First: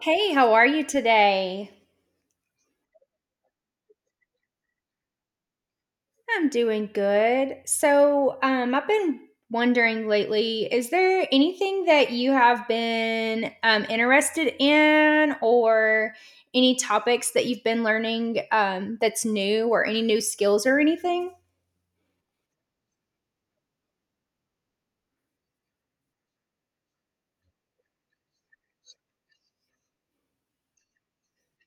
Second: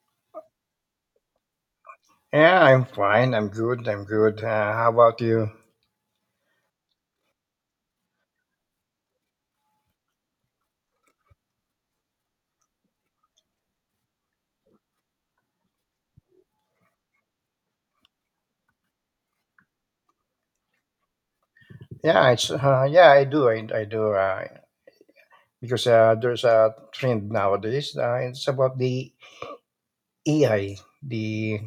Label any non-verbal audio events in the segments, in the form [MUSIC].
Hey, how are you today? Yeah, I'm fine. I'm good. I'm good. How about you? I'm doing good. So I've been wondering lately, is there anything that you have been interested in, or any topics that you've been learning that's new, or any new skills or anything? Yeah, I do. I do. Because there's a trend nowadays. It's about the AI, the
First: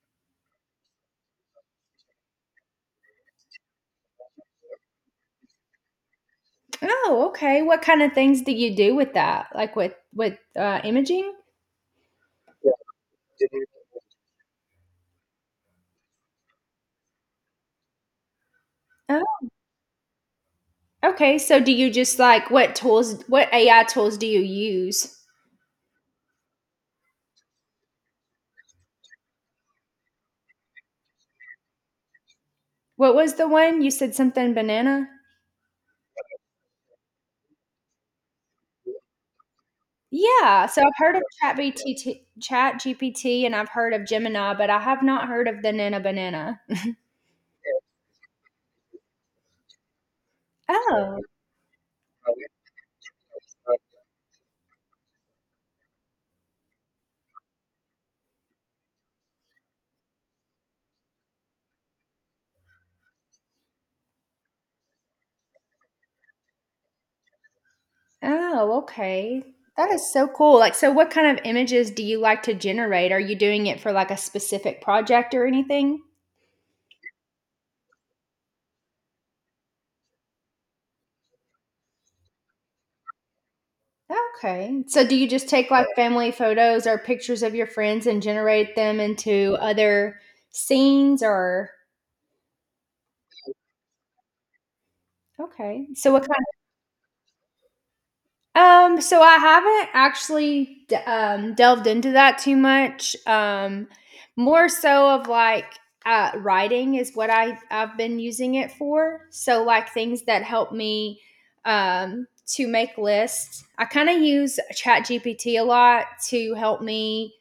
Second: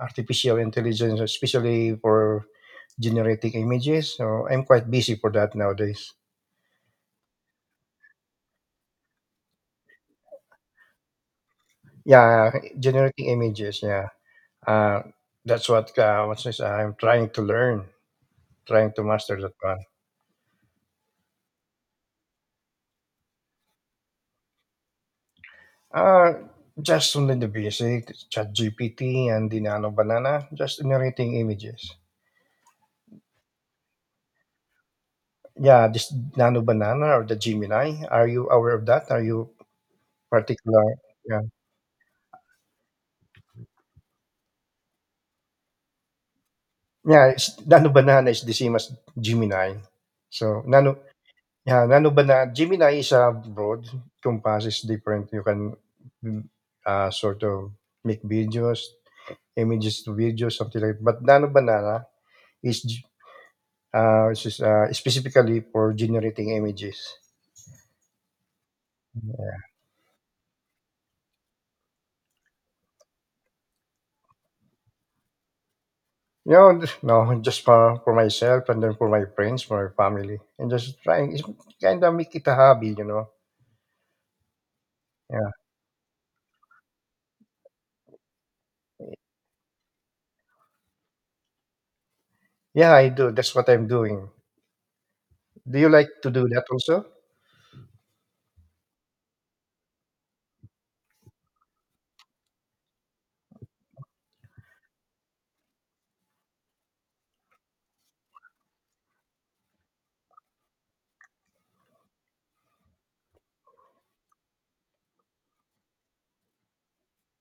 artificial intelligence, especially for generating images. So I'm quite busy for that nowadays. Oh, okay. What kind of things do you do with that? Like with with imaging? Yeah, generating images. Yeah, uh, that's what what's this? I'm trying to learn, trying to Oh, master that one. okay. So, do you just like what tools? What AI tools do you use? Ah, just only the basic chat ChatGPT and the Nano Banana, just generating images. What was the one you said? Something banana. Yeah, this Nano Banana or the Gemini, are you aware of that? Are you Yeah, so particular? I've heard of Yeah, ChatBTT ChatGPT and I've heard of Gemini, but I have not heard of the Nana Banana. yeah. It's, Nano Banana is the same as Gemini. So Nano, Oh, yeah, Nano Banana. Gemini is a broad compass is different. You can mm, sort of make videos, images to videos, something like. But Nano Banana is this is specifically for generating images. oh, okay. That is so cool. Like, so what kind of images do you like to generate? Are you doing it for like a specific project or anything? You know, no, just for myself and then for my friends, for my family, and just trying. It's kind of make it a hobby, you know. Okay. So do you just Yeah, take like family photos or pictures of your friends and generate them into other scenes or yeah, I do. That's what I'm doing. Do okay. you like So what to kind do that also? So I haven't actually delved into that too much. More so of like writing is what I've been using it for. So like things that help me to make lists. I kind of use ChatGPT a lot to help me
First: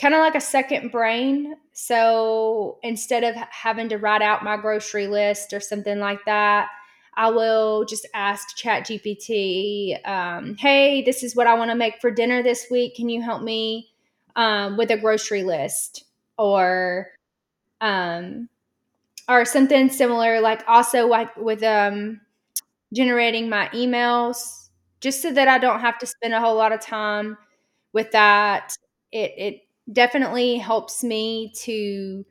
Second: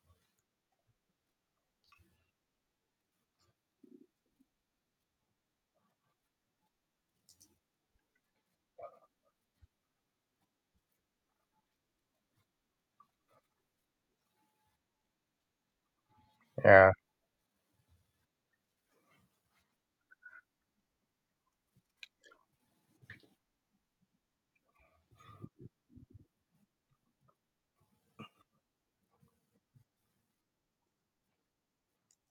kind of like a second brain. So instead of having to write out my grocery list or something like that, I will just ask ChatGPT, hey, this is what I want to make for dinner this week. Can you help me with a grocery list? Yeah, Or, um, or something similar, like also like with generating my emails just so that I don't have to spend a whole lot of time with that. It definitely helps me to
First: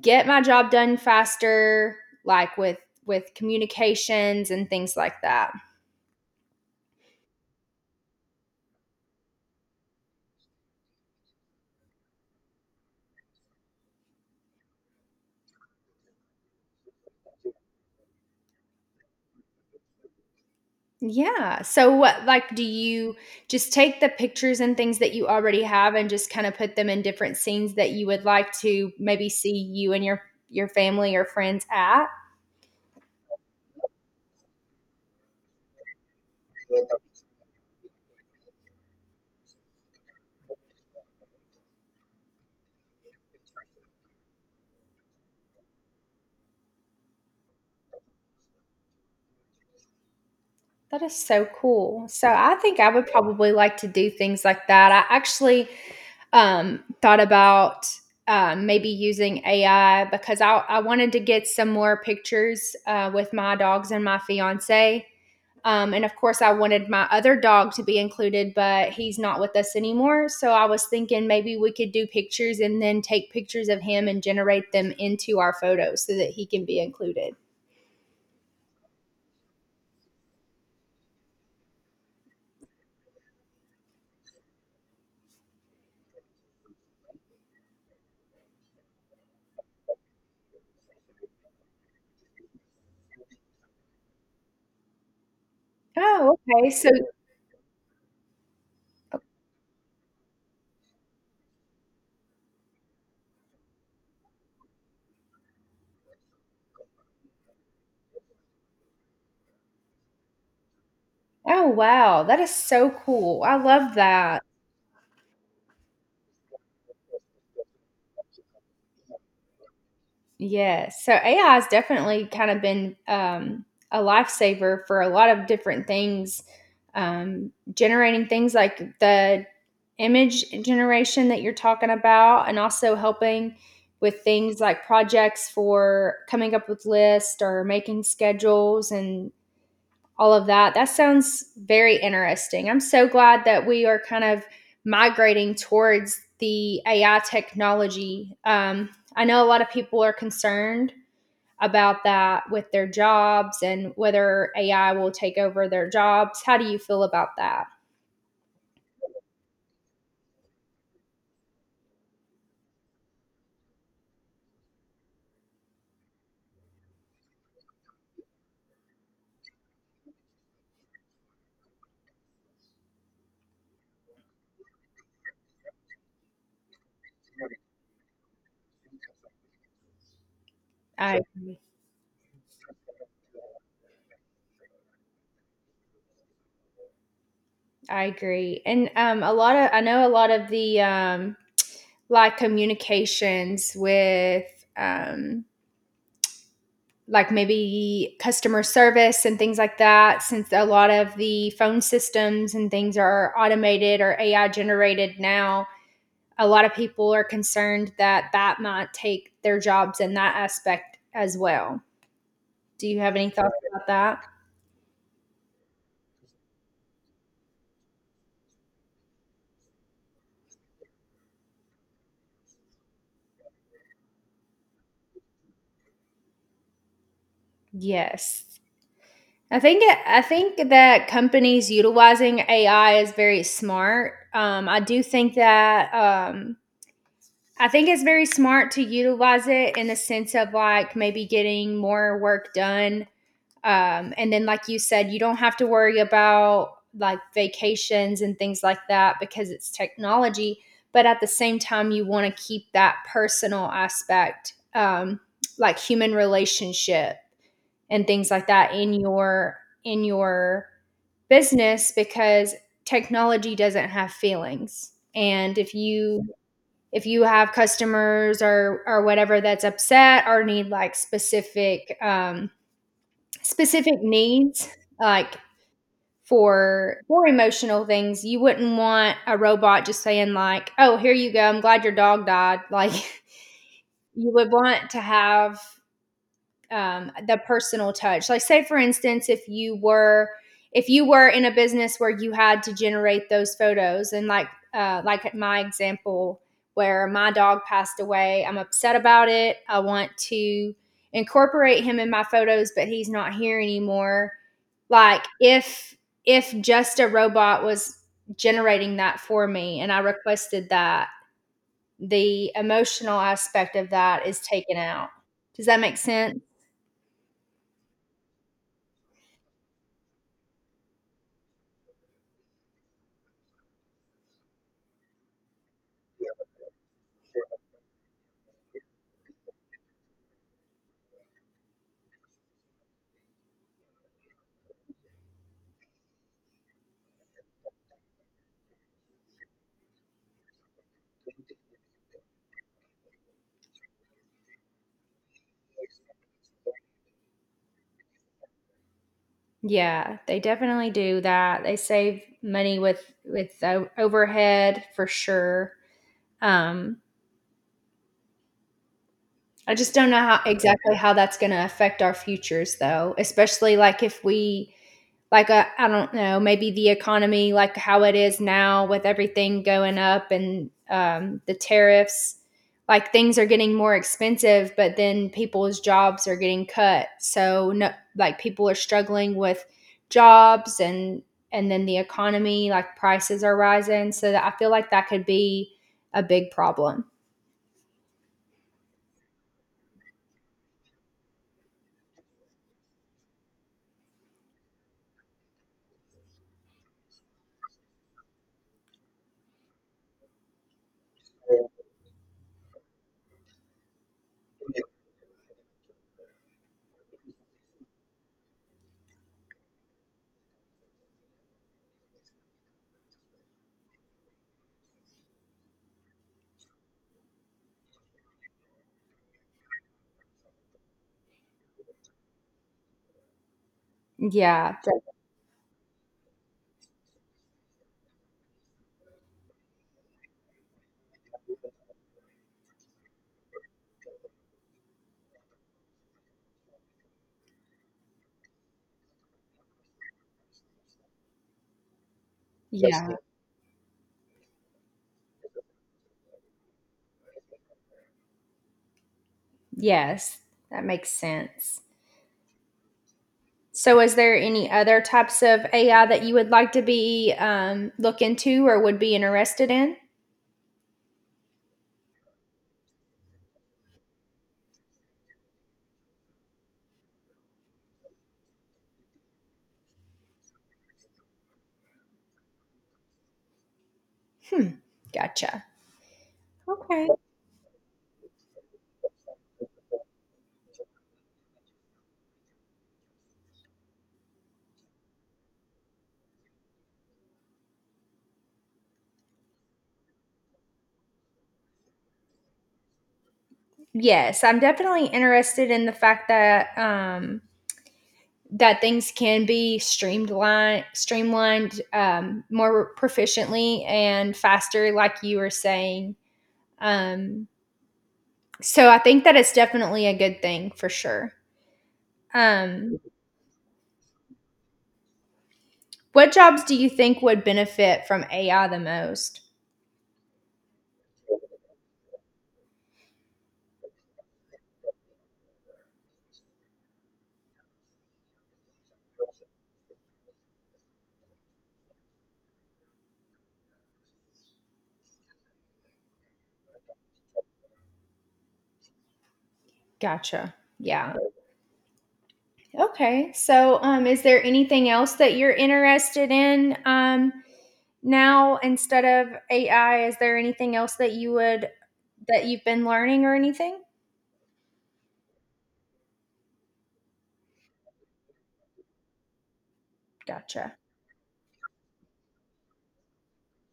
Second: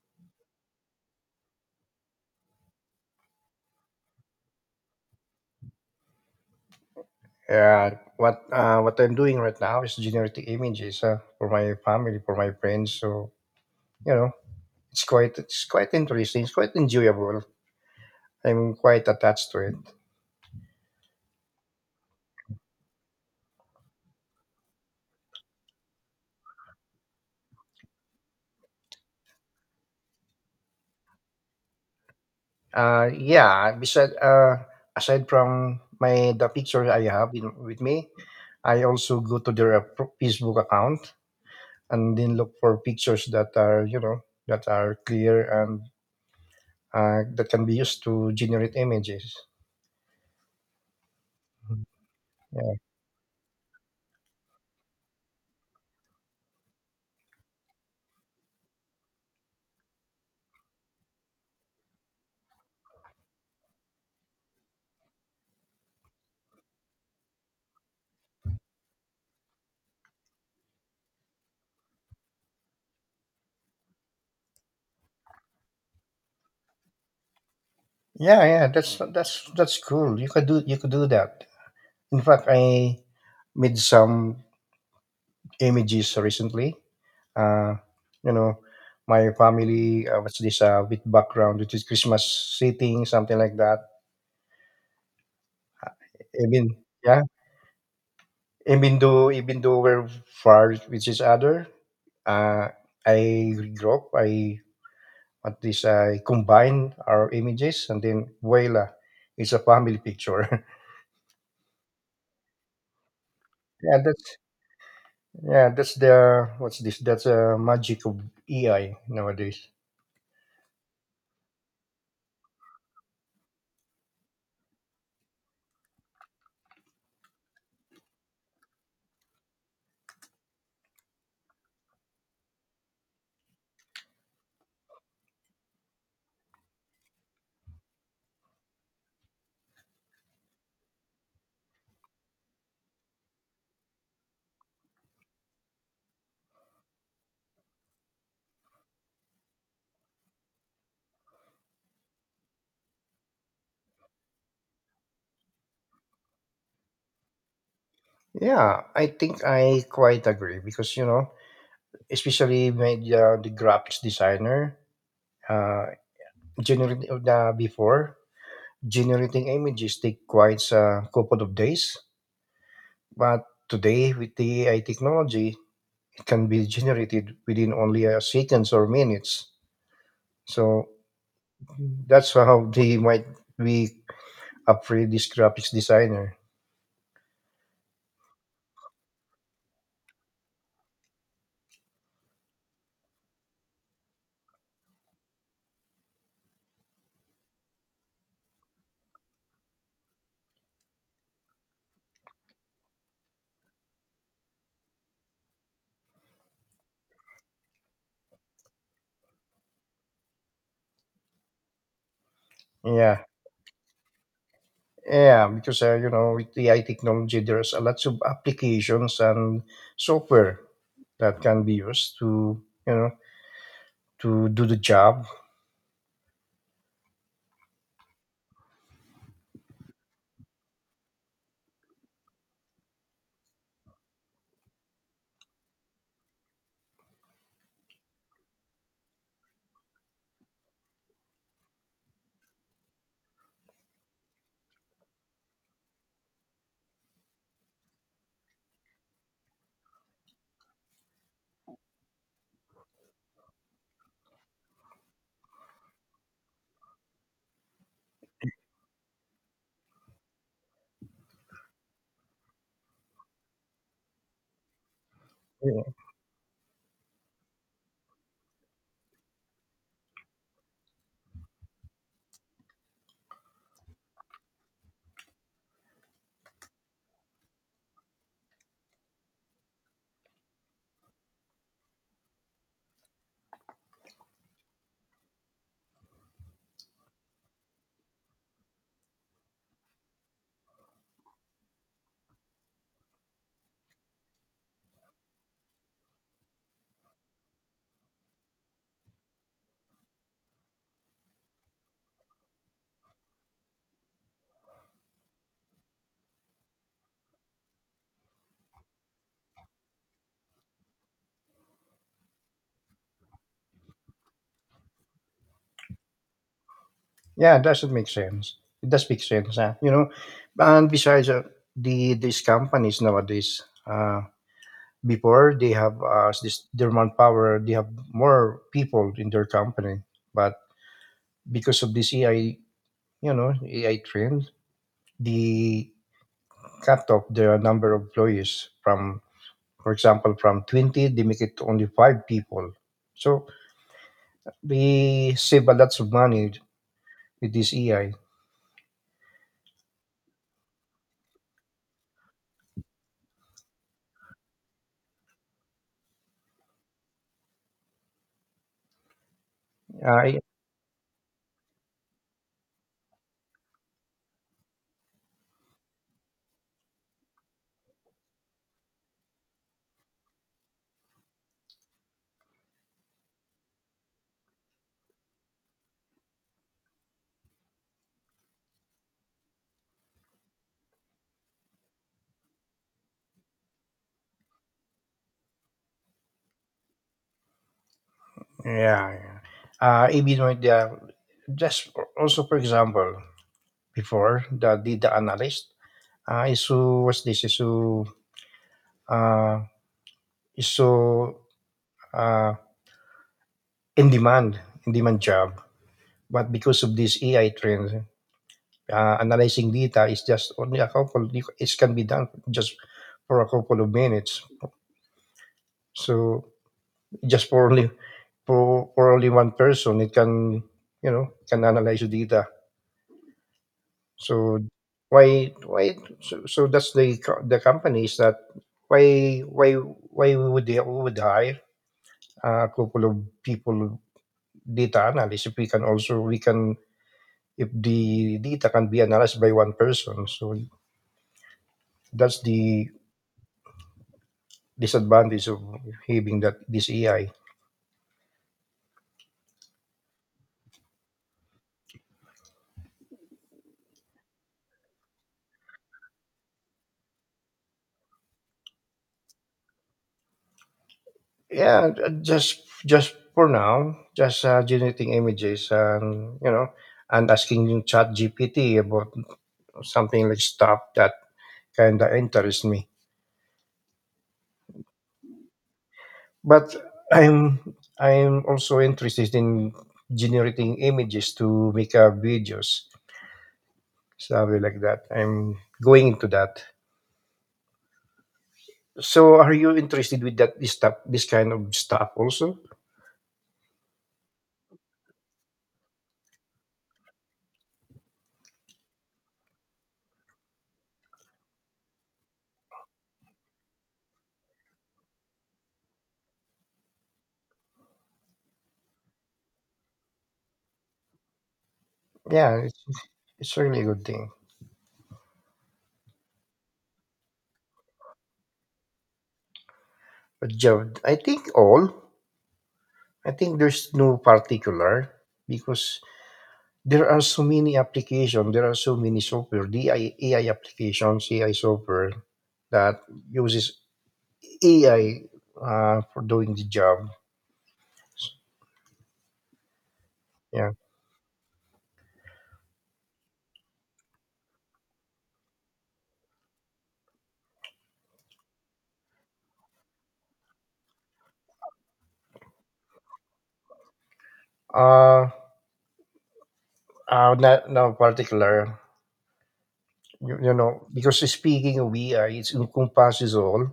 get my job done faster, like with communications and things like that. yeah. What I'm doing right now is generating images for my family, for my friends. So you know, it's quite interesting. It's quite enjoyable. I'm quite attached to it. Yeah. So what like do you just take the pictures and things that you already have and just kind of put them in different scenes that you would like to maybe see you and your family or friends at? Yeah, aside from my the pictures I have in, with me, I also go to their Facebook account and then look for pictures that are you know that are clear and that can be used to generate images. That is so Mhm. cool. So I Yeah, think I would probably like to do things like that. I actually thought about maybe using AI because I wanted to get some more pictures with my dogs and my fiance. And of course, I wanted my other dog to be included, but he's not with us anymore. So I was thinking maybe we could do pictures and then take pictures of him and generate them into our photos so that he can be included. yeah. That's cool. You could do that. In fact, I made some images recently. Uh, you know, my family, with background, which is Christmas sitting, something like that. Oh, okay, Even, so yeah, even though we're far with each other, uh, I grew up, I, what this, I combine our images and then voila, it's a family picture. [LAUGHS] oh, wow, that is so cool, I love yeah, that's, that. yeah, that's that's a magic of AI nowadays. Yes, so AI has definitely kinda been, a lifesaver for a lot of different things, generating things like the image generation that you're talking about, and also helping with things like projects for coming up with lists or making schedules and all of that. That sounds very interesting. I'm so glad that we are kind of migrating towards the AI technology. I know a lot of people are concerned about that with their jobs and whether AI will take over their jobs. How do you feel about that? Yeah, I think I quite agree because, you know, especially when the graphics designer uh, generating uh, before generating images take quite a couple of days, but today with the AI technology it can be generated within only seconds or minutes, so I that's how they might be afraid this graphics designer. I agree. And a lot of, I know a lot of the like communications with um, like maybe customer service and things like that, since a lot of the phone systems and things are automated or AI generated now, a lot of people are concerned that that might take their jobs in that aspect as well. Do you have yeah any thoughts about that? yeah because you know, with AI technology there's a lots of applications and software that can be used to you know to do the job. Yes. I think that companies utilizing AI is very smart. I do think that I think it's very smart to utilize it in the sense of like maybe getting more work done. And then, like you said, you don't have to worry about like vacations and things like that because it's technology. But at the same time, you want to keep that personal aspect, like human relationship and things like that in your business because technology doesn't have feelings. And Yeah, if you have customers or whatever that's upset or need like specific specific needs like for emotional things, you wouldn't want a robot just saying like, oh, here you go, I'm glad your dog died, like [LAUGHS] you would want to have the personal touch. Like, say for instance, if you were in a business where you had to generate those photos, and like at my example where my dog passed away, I'm upset about it. I want to incorporate him in my photos, but he's not here anymore. Like, if just a robot was generating that for me, and I requested that, the emotional aspect of that is taken out. Does that make sense? yeah that should make sense. It does make sense, huh? you know. And besides, these companies nowadays, before they have this their manpower, they have more people in their company, but because of this AI, you know, AI trend, the cut off the number of employees from, for example, from 20, they make it only five people. So they save a lot of money with this AI. Yeah, they definitely do that. They save money with overhead for sure. Um, I just don't know Uh, how exactly how that's going to affect our futures, though. Especially like if we like I don't know, maybe the economy, like how it is now with everything going up and the tariffs, like things are getting more expensive, but then people's jobs are getting cut. So no, like people are struggling with jobs and then the economy, like prices are rising. So that I feel like that could be a big problem. Yeah, yeah. Even with just also for example, before the data analyst is who was this is who uh, is so uh, in demand job, but because of this AI trend, analyzing data is just only a couple. It can be done just for a couple of minutes. So just for only for only one person, it can you know can analyze the data. So Yeah. that- so that's the companies that why why why we would hire a couple of people data analysts if we can also we can if the data can be analyzed by one person, so that's That's the yeah. disadvantage of having that this AI. Yes. That makes sense. So, is there any other types of AI that you would like to be look into or would be interested in? Just for now just generating images and you know and asking chat GPT about something like stuff that kind of interests me. Hmm. Gotcha. But Okay. I'm also interested in generating images to make up videos, something like that. I'm going into that. So, are you interested with that this stuff, this kind of stuff also? Yes, I'm definitely interested in the fact that that things can be streamlined more proficiently and faster, like you were saying. Um, so, I think that it's definitely a good thing for sure. Yeah, Um, it's really a good thing. what jobs do you think would benefit from AI the most? But Jav, I think all. I think there's no particular because there are so many applications. There are so many software, AI applications, AI software that uses AI for doing the job. Gotcha. Yeah. Yeah. Okay. So, is there anything else that you're interested in now instead of AI? Is there anything else that you would that you've been learning or anything? Uh, not no particular. You Gotcha. know, because speaking of AI, it encompasses all,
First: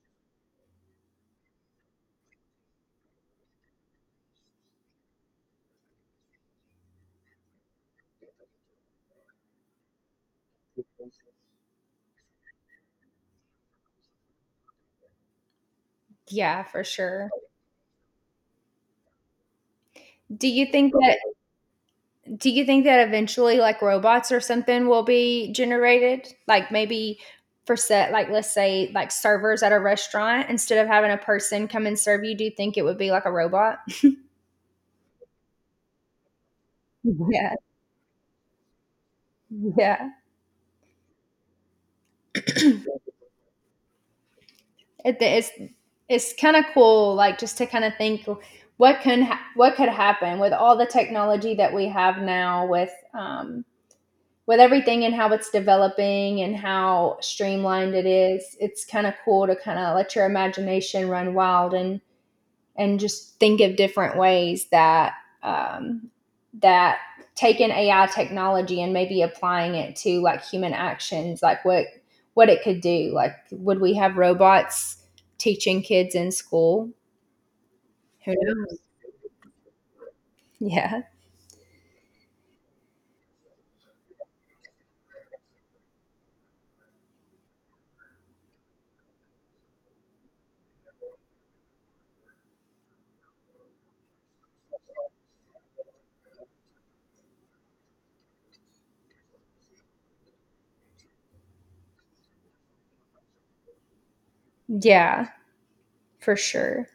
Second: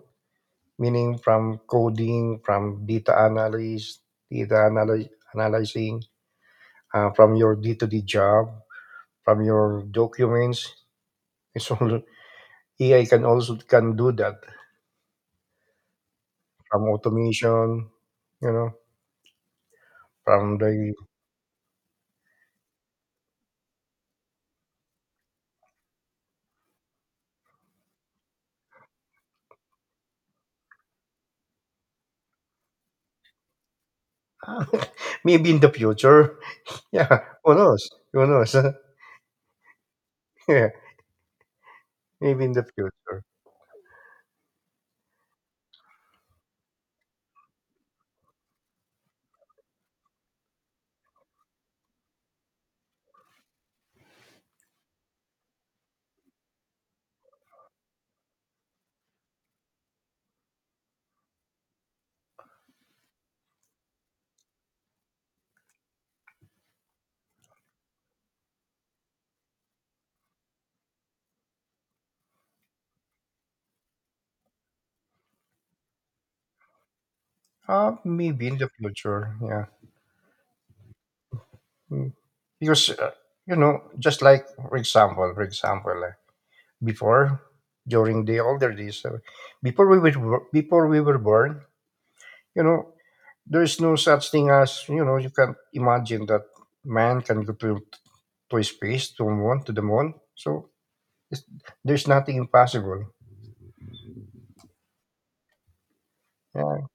meaning from coding, from data analysis, data analy- analyzing, from your day to day job, from your documents. It's all AI can also can do that Yeah, from for sure. automation. You know, Do from you think the that do you think that eventually like robots or something will be generated? Like maybe for set like let's say like servers at a restaurant instead of having a person come and serve you, do you think it would be like a robot? [LAUGHS] [LAUGHS] maybe in the future. [LAUGHS] Yeah, Yeah. who knows? Who knows? [LAUGHS] Yeah. Yeah, maybe in the [CLEARS THROAT] future. It's it's kind of cool like just to kind of think what can what could happen with all the technology that we have now with everything and how it's developing and how streamlined it is. It's kind of cool to kind of let your imagination run wild and just think of different ways that um, that taking AI technology and maybe applying it to like human actions, like what it could do. Like, would we have robots teaching kids in school? Who Maybe in the knows? future. Yeah, Yeah, Mm. Because you know, just like for example, before during the older days, before we were born, you know, there is no such thing as you know. You can imagine that man can go to space, to the moon. So it's, there's nothing impossible. yeah, for Yeah, sure.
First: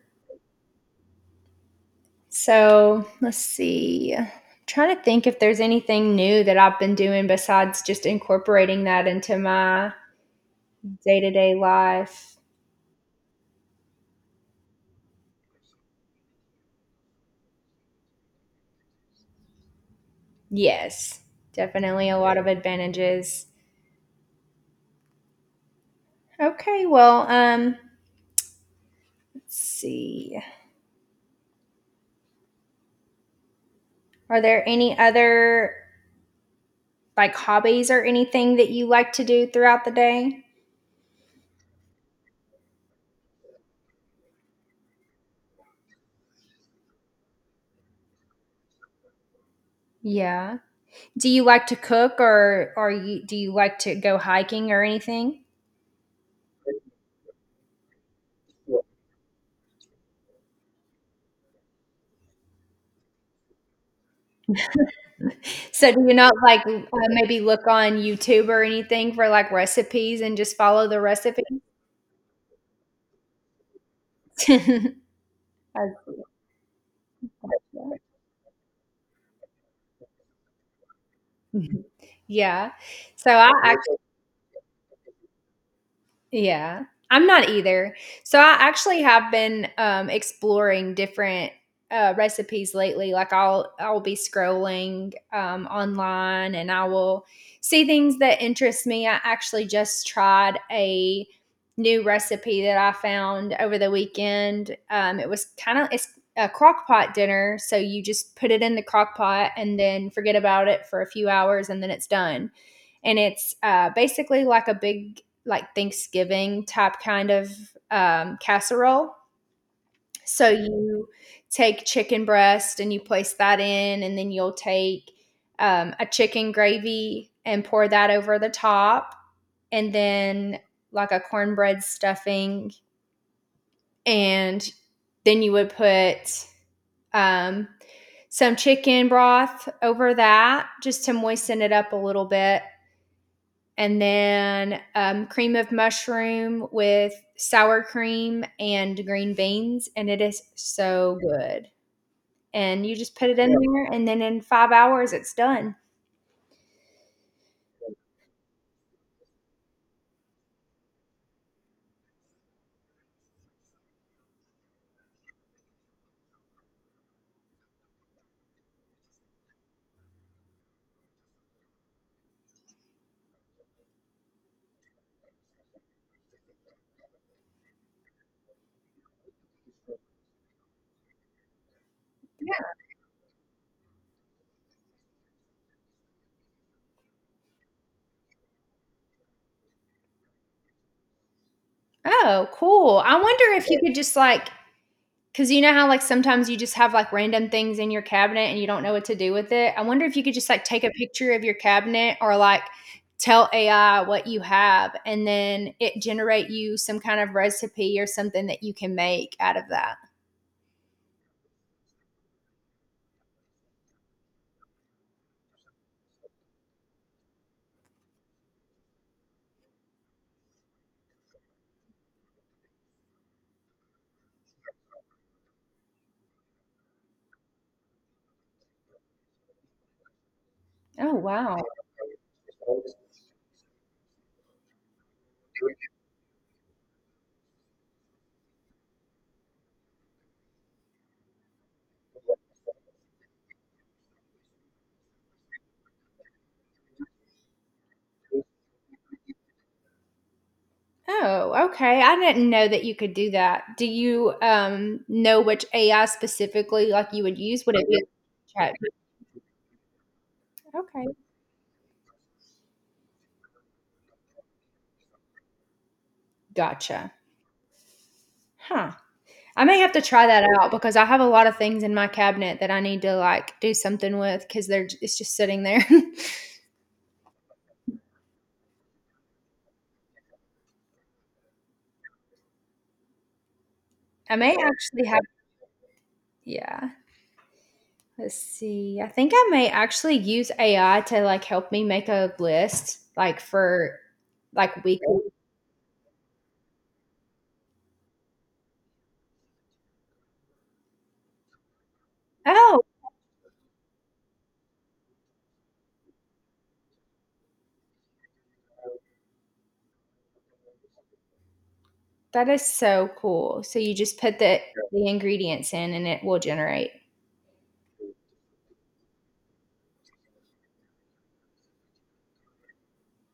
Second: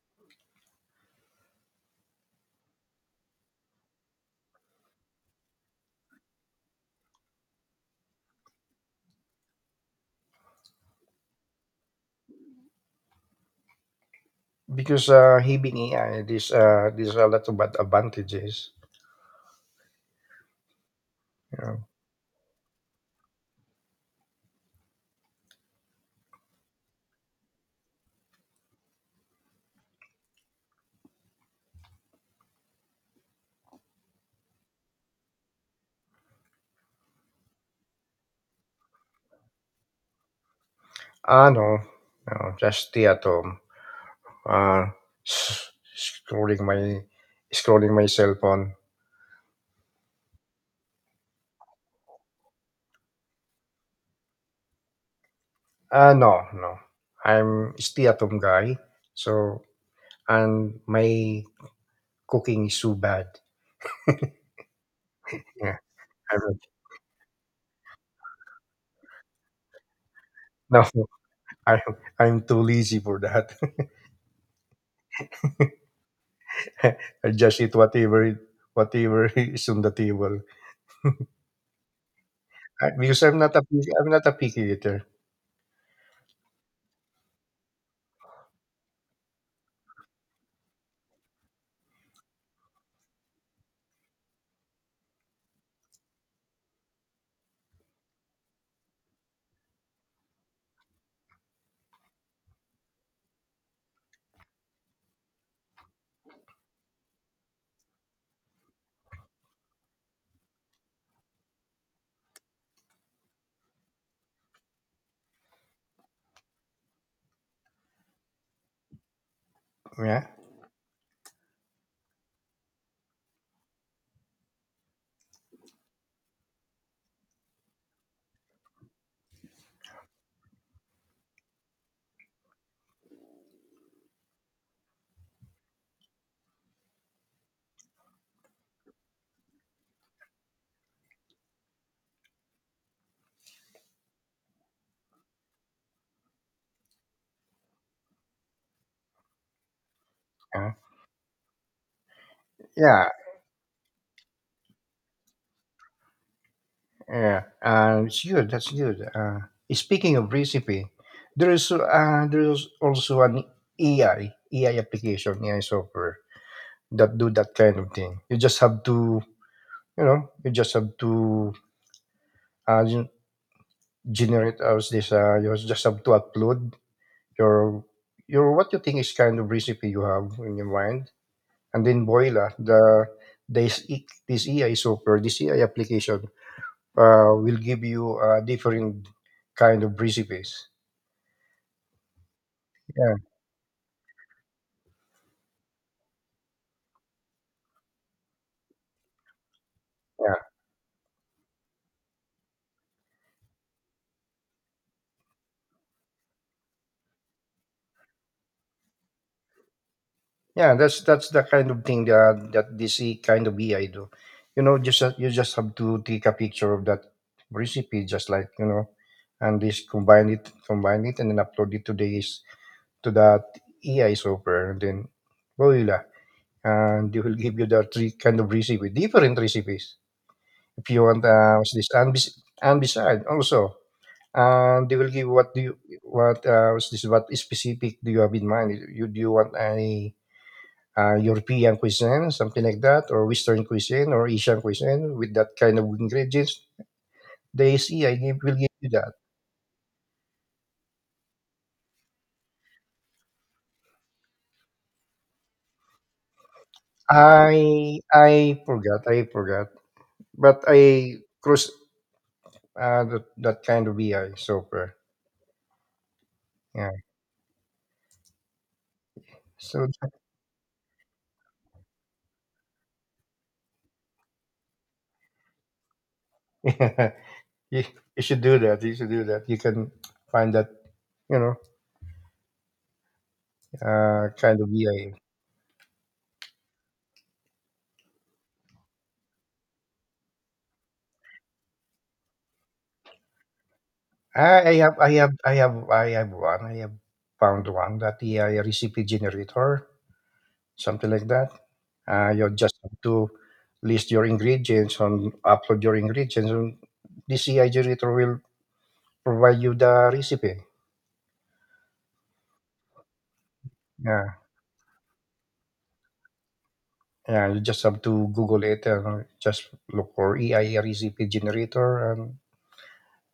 So let's see. I'm trying to think if there's anything new that I've been doing besides just incorporating that into my day to day life. because having AI, there's a lot of advantages. Yes, definitely a lot of advantages. Okay, well, let's see. Are there any other like hobbies or anything that you like to do throughout the day? Ah, no. No, just stay at home. Uh, s- scrolling my scrolling my cell phone. Yeah. Do you like to cook or you do you like to go hiking or anything? Ah, no, no. I'm stay at home guy. So and my cooking is so bad. Yeah, So do you not I'm like maybe look on YouTube or anything for like recipes and just no, follow the recipes? [LAUGHS] I'm I'm too lazy for that. [LAUGHS] [LAUGHS] As- I just eat whatever [LAUGHS] is on the table. yeah. Because So I actually I'm not a picky eater. Yeah, I'm not either. So I actually have been exploring different recipes lately. Like I'll be scrolling online and I will see things that interest me. I actually just tried a new recipe that I found over the weekend. It was kind of it's a crock pot dinner, so you just put it in the crock pot and then forget about it for a few hours, and then it's done and it's basically like a big like Thanksgiving type kind of casserole. Yeah, So you take chicken breast and you place that in, and then you'll take a chicken gravy and pour that over the top, and then like a cornbread stuffing, and then you would put um, some chicken broth over that just to moisten it up a little bit. And then cream of mushroom with sour cream and green beans, and it is yeah, so good. And you yeah. just put it in there, and then in 5 hours, it's done. Yeah, it's good. That's good. Speaking of recipe, there is also an AI AI application, AI software that do that kind of thing. You just have to, you know, you just have to uh, gen- generate as this. You just have to upload your your what you think is kind of recipe you have in your mind, and then voila, Yeah. this AI software, this AI application will give you a different kind of recipes. Oh, cool! Yeah, I wonder if you could just like cause you know how like sometimes you just have like random things in your cabinet and you don't know what to do with it. I wonder if you yeah, could just like take a picture of your cabinet or like tell AI what you have and then it generate you some kind of recipe or something that you can make out of that. yeah. That's the kind of thing that that kind of AI do. You know, just you just have to take a picture of that recipe, just like you know, and just combine it, and then upload it to this to that AI software, and then voila, and they will give you the 3 kind of recipe, different recipes. If you Oh, want, wow. what's this and bes- and beside also they will give what do you what what's this what specific do you have in mind? You do you want any European cuisine, something like that, or Western cuisine or Asian cuisine with that kind of ingredients? They see I give, will give you that. Oh, okay. I didn't know that you could do that. Do you know which AI specifically like you would use? Would it be Chat? I forgot, but Okay. I cross that kind of BI software. Yeah, Gotcha. Huh. I may so, have to try that out because I have a lot of things in my cabinet that I need to like do something with because it's just sitting there. [LAUGHS] yeah, you, you should do that. You should do that. You can find that you know [LAUGHS] I may kind of actually BI. have yeah. Let's see. I think I may actually use AI to like help me make a list like for like weekly. I have one. I have found one that the recipe generator, something like that. You just Oh, have to list your ingredients and upload your ingredients, and this AI generator will provide you the recipe. that is so cool. So you just Yeah, put the ingredients in and it will generate. yeah. You just have to Google it and just look for AI recipe generator, and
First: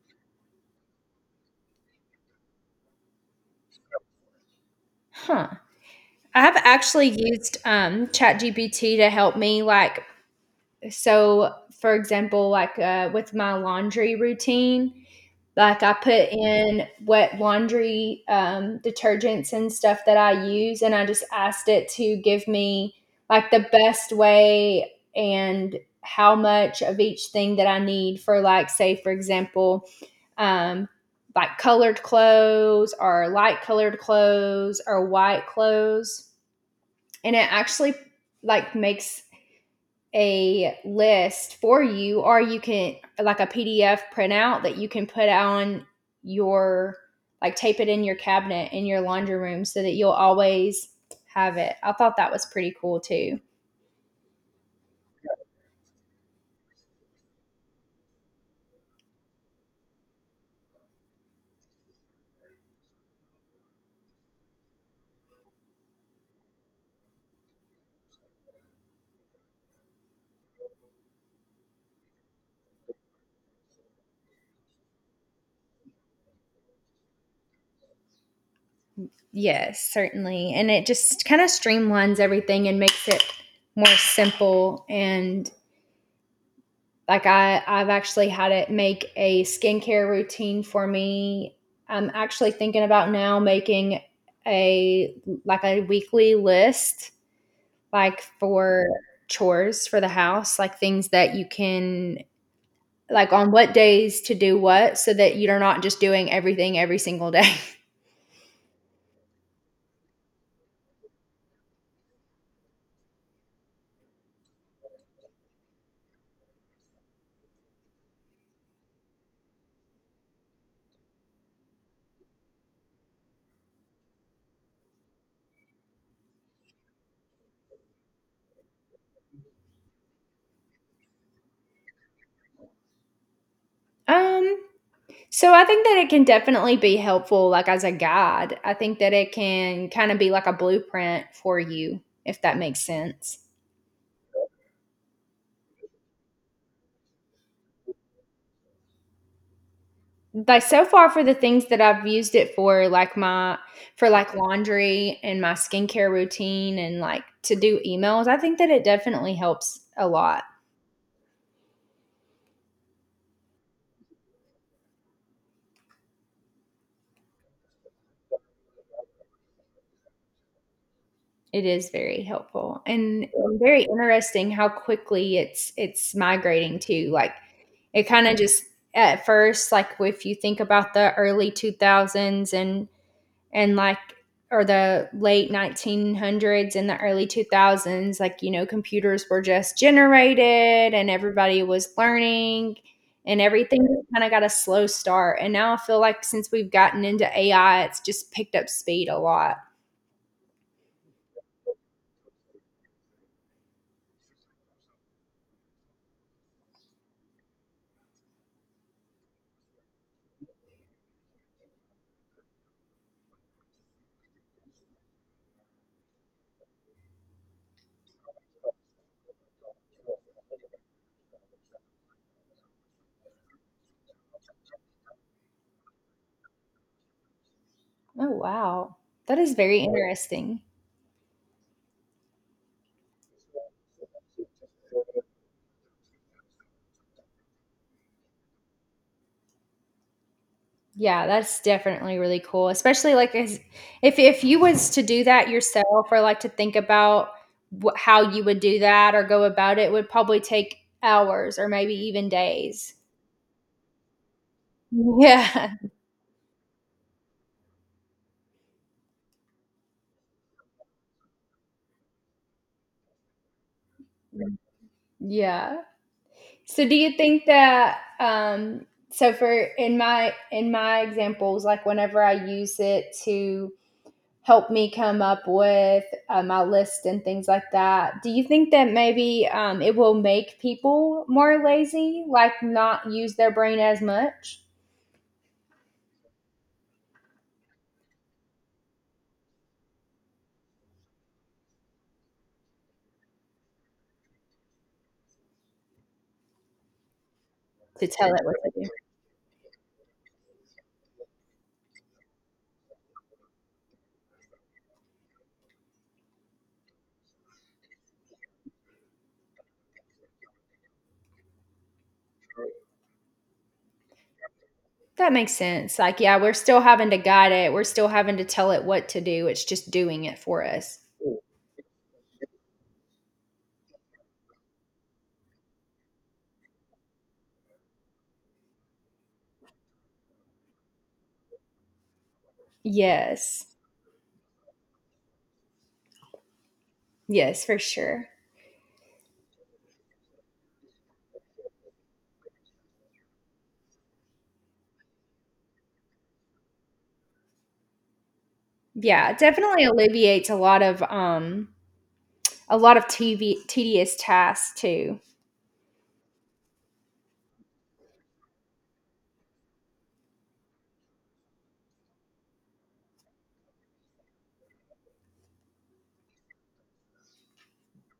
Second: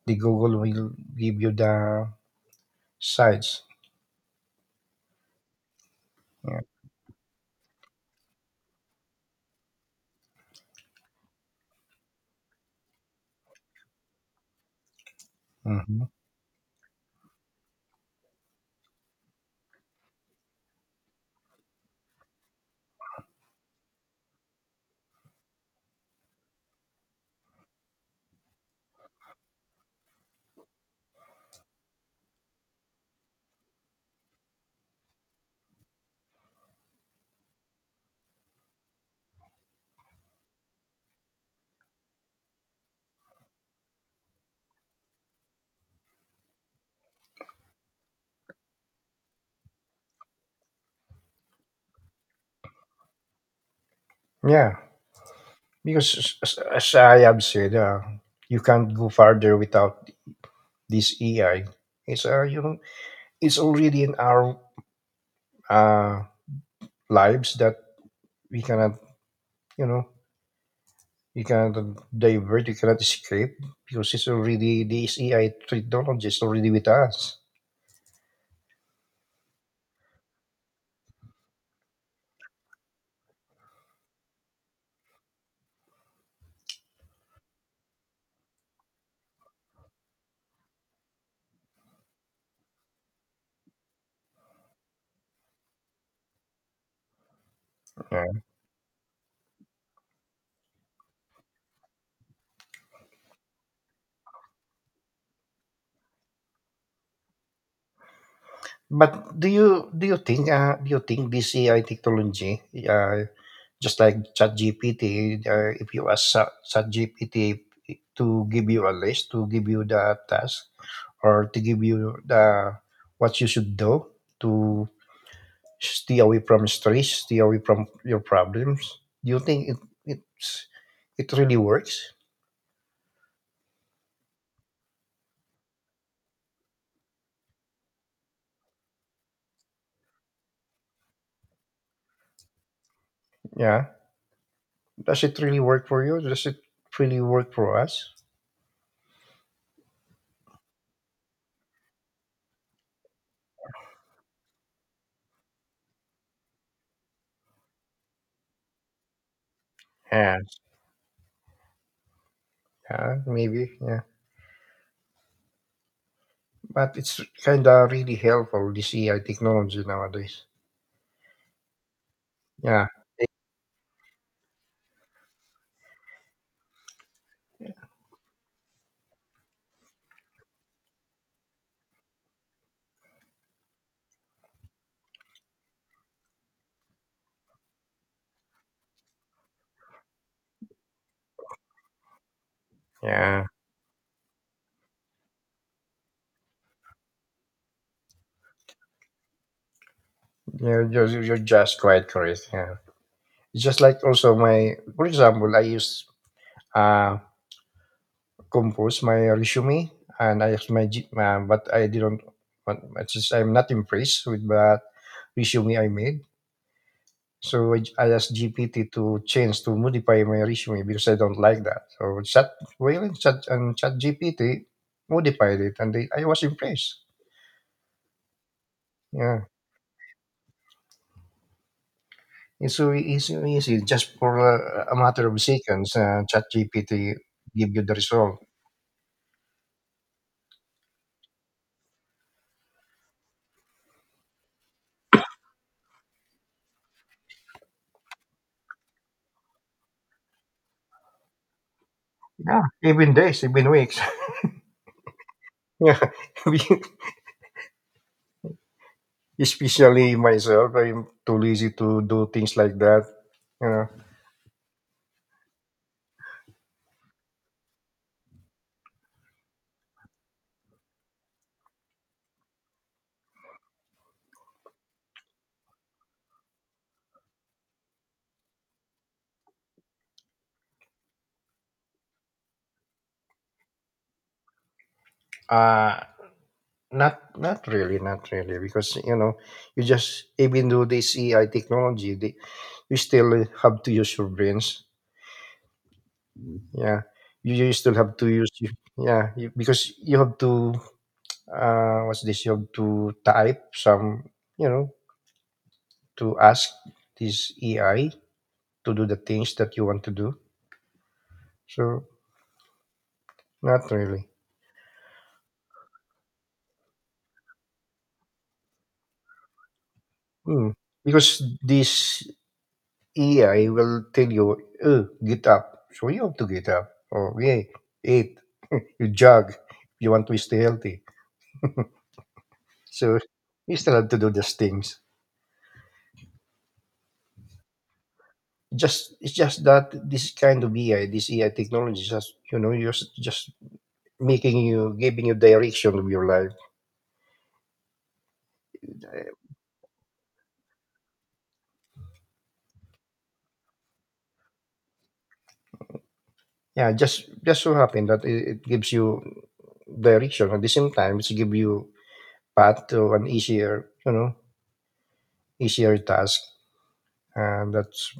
the Google will give you the sites. Huh. I have Yeah. actually used ChatGPT to help me like So, for example, like with my laundry routine, like I hmm put in wet laundry detergents and stuff that I use, and I just asked it to give me like the best way and how much of each thing that I need for, like, say, for example, um, like colored clothes or light colored clothes or white clothes. And it actually like makes a list for you, or you can like a PDF printout that you can put on your like tape it in your cabinet in your laundry room so that you'll always have it. I thought that was pretty cool too. Yeah. Because as I have said, you can't go further without this AI. It's You know, it's already in our uh, lives that we cannot, you know, you cannot divert, you cannot escape because it's already this AI technology is already with us. Yes, certainly. And it just kind of streamlines everything and makes it more simple and like I've actually had it make a skincare routine for me. I'm actually thinking about now making a like a weekly list, like Yeah. for chores for the house, like things that you can like on what days to do what so that you're not just doing everything every single day. [LAUGHS] But do you think this AI technology, uh, just like ChatGPT, if you ask Sa- ChatGPT to give you a list, to give you the task, or to give you the what you should do to stay away from stress, stay away from your problems. Do you think it's, it really works? Um, so I think that it can definitely be helpful, like as a guide. I think that it can kind of be like a blueprint for you, if that makes sense. Yeah. Does it really work for you? Does it really work for us? Like so far for the things that I've used it for, like my for like laundry and my skincare routine and like to do emails, I think that it definitely helps a Yeah, lot. yeah, maybe, yeah. But it's kind of really helpful, this AI technology nowadays. It is very helpful Yeah, and very interesting how quickly it's migrating to like it kind of just at first, like if you think about the early 2000s and like or the late 1900s and the early 2000s, like you know, computers were just generated and everybody was learning and yeah. everything kind of got a slow start. And now I feel like since we've gotten into AI, it's just picked up speed a lot. You're just quite correct, yeah. It's just like also my, for example, I use uh, compose my resume and I asked my G- but I didn't but it's just I'm not impressed with that resume I made. So I asked GPT to modify my resume because I don't like that. So chat GPT modified it and I was impressed. Oh, wow, that Yeah. is very interesting. It's so easy. Just for a matter of seconds, ChatGPT give you the result. Yeah, that's definitely really cool, especially like as if you was to do that yourself or like to think about how you would do that or go about it would probably take hours or maybe even Yeah, days. even days, even weeks. Yeah. [LAUGHS] yeah, [LAUGHS] [LAUGHS] especially myself, I'm too lazy to do things like that you know Yeah. So do you think that so for in my examples like whenever I use it to help me come up with my list and things like that. Do you think that maybe it will make people more lazy, like not use their brain as much uh not really, not really, because you just, even though this AI technology you still have to use your brains. Yeah, you still to have to tell it use what y- to do? Yeah, because you have to what's this, you have to type some you know to ask this AI to do the things that you want to do, so, not really. That makes sense. Like, yeah, we're still having to guide it, we're still having to tell it what to do. It's just doing it for Hmm us. because this AI will tell you, oh, get up. So you have to get up. Or, yeah, eat. You jog. You want to stay healthy. So Yes. you still have to do those things. Yes, for sure. Just It's just that this kind of AI, this AI technology, is just, just making you, giving you direction of your life. Yeah, it definitely alleviates a lot of TV tedious tasks too. Yeah, just so happen that it gives you direction. At the same time, it's give you path to an easier, easier task. And that's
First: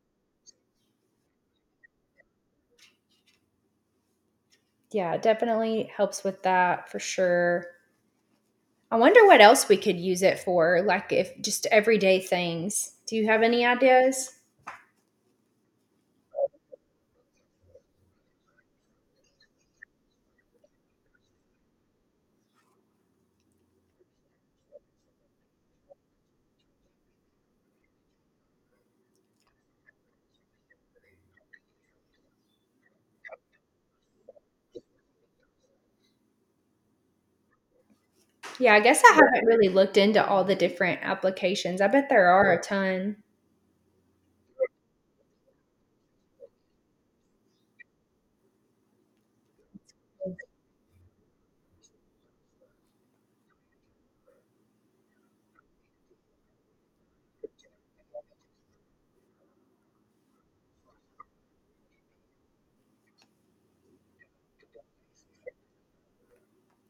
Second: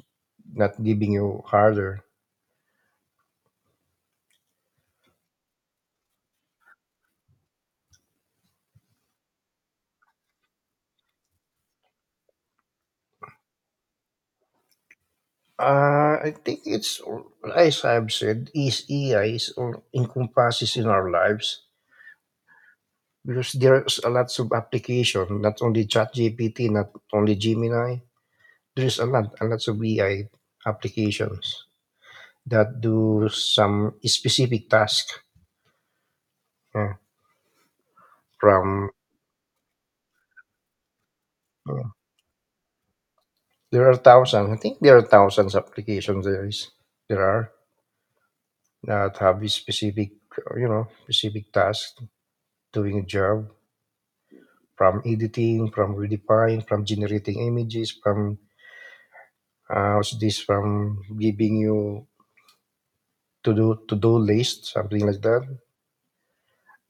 not giving you harder. Yeah, it definitely helps with that for sure. I wonder what else we could use it for, like if just everyday things. Do you have any ideas? I think as I've said, is AI is all encompasses in our lives, because there's a lots of application, not only ChatGPT, not only Gemini. There's a lots of AI applications that do some specific task, yeah, Yeah, I from, guess I Yeah. haven't really looked into all the different applications. I yeah. bet there are a ton. There are thousands, I think there are thousands of applications. There is, there are, that have a specific, specific task, doing a job, from editing, from redefine, from generating images, from from giving you to do list, something like that.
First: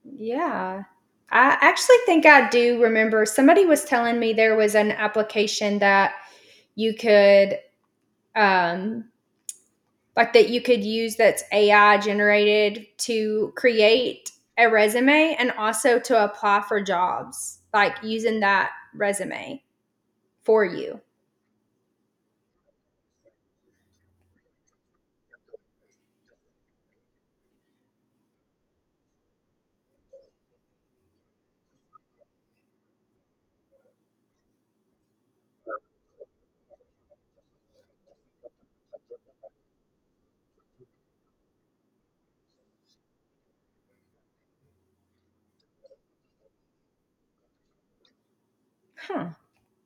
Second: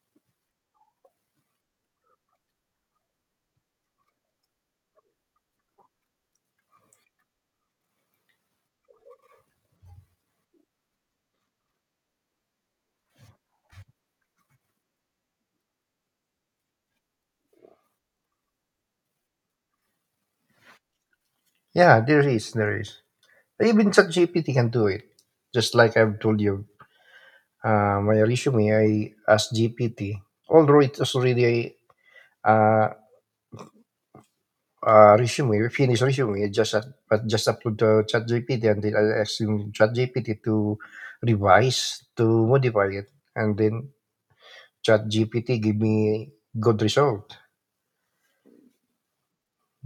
Yeah. I actually think I do remember somebody was telling me there was an application that you could um like that you could use that's AI generated to create a resume and also to apply for jobs, like using that resume for you. Yeah, there is, there is. Even ChatGPT can do it. Just like I've told you, my resume, I asked GPT. Although it was already a uh, finished resume, I just up- but just upload to ChatGPT, and then I asked him, ChatGPT, to revise, to modify it, and then Chat GPT give me good result. Huh,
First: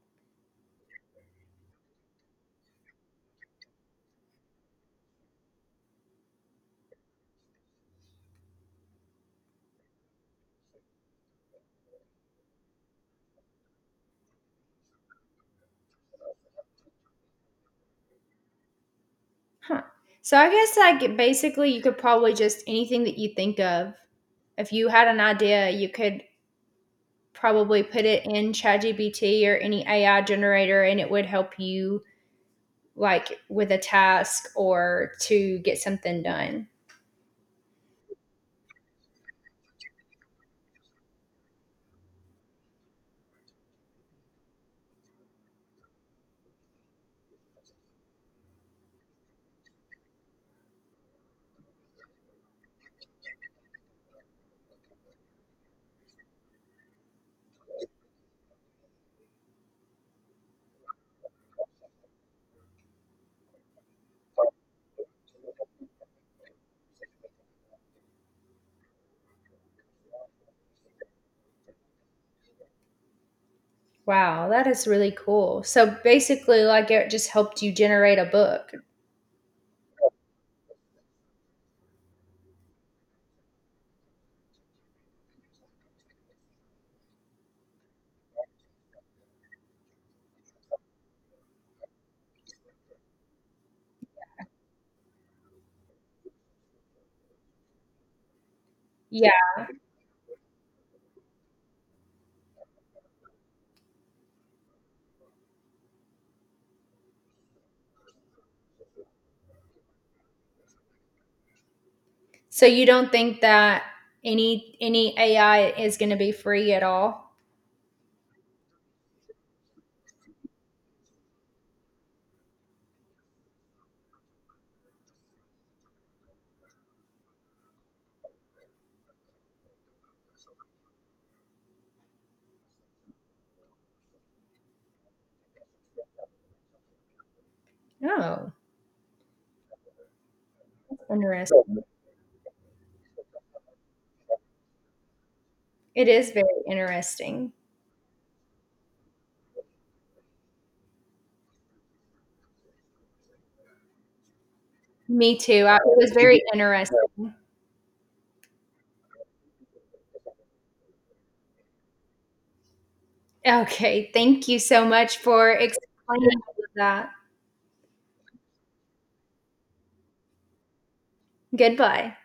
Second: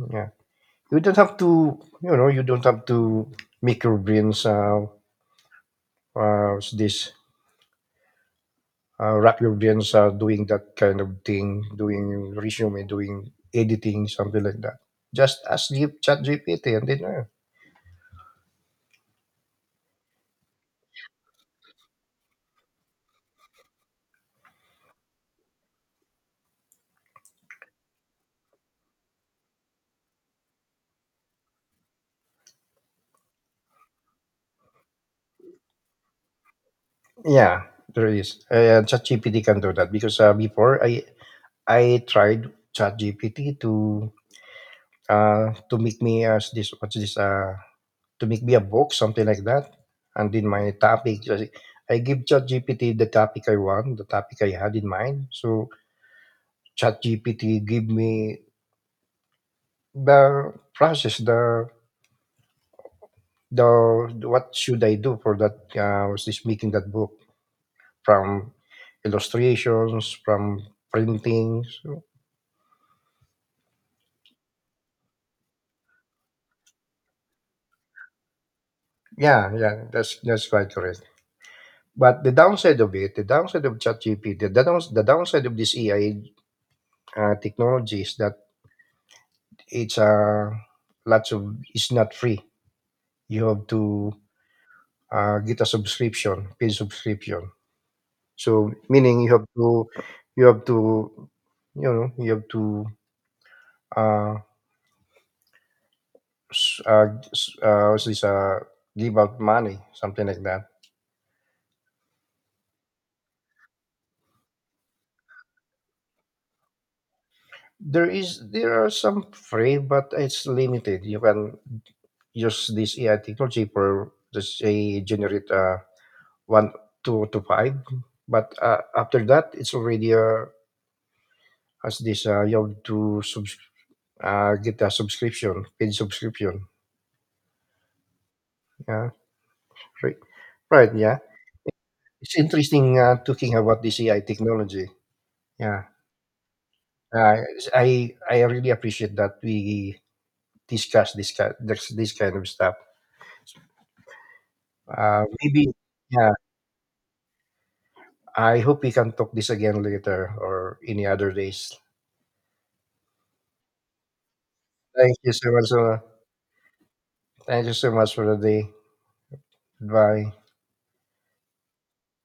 Yeah, you don't have to, you know, you don't have to make your brains, what's this, wrap your brains, doing that kind of thing, doing resume, doing editing, something like that. Just ask ChatGPT, and then, huh. So I guess like basically you could probably just anything that you think of. If you had an idea, you could probably put it in ChatGPT or any AI generator and it would help you like with a task or to get something done. yeah, there is. ChatGPT can do that because, before I tried Chat GPT to, to make me as this, what's this to make me a book, something like that. And in my topic, I give ChatGPT the topic I want, the topic I had in mind. So ChatGPT give me the process, the, what should I do for that? Was this making that book, from illustrations, from printing? So, Wow, that is really cool. So basically, like it just helped you generate a book. yeah, yeah, that's quite correct. But the downside of it, the downside of ChatGPT, the downside of this AI technology is that it's, lots of, it's not free. You have to, get a subscription, paid subscription. So meaning Yeah. you have to, you have to, you know, you have to, uh, s- uh, s- uh, what's this, uh, give out money, something like that. So you don't think that any AI is going to be free at all? There is, there are some free, but it's limited. You can use this AI technology for, let's say, generate one, two to five, but after that, it's already, as this, you have to, get a subscription, paid subscription. No. Yeah, right, right, yeah. Interesting. It's interesting, talking about this AI technology. Yeah, It is very uh, interesting. I really appreciate that we discuss this kind, this kind of stuff, Me too. maybe. I, it was Yeah, very interesting. I hope we can talk this again later, or any other days. Okay. Thank you so Thank much you for so much, explaining all of that. thank you so much for the day. Bye. Goodbye.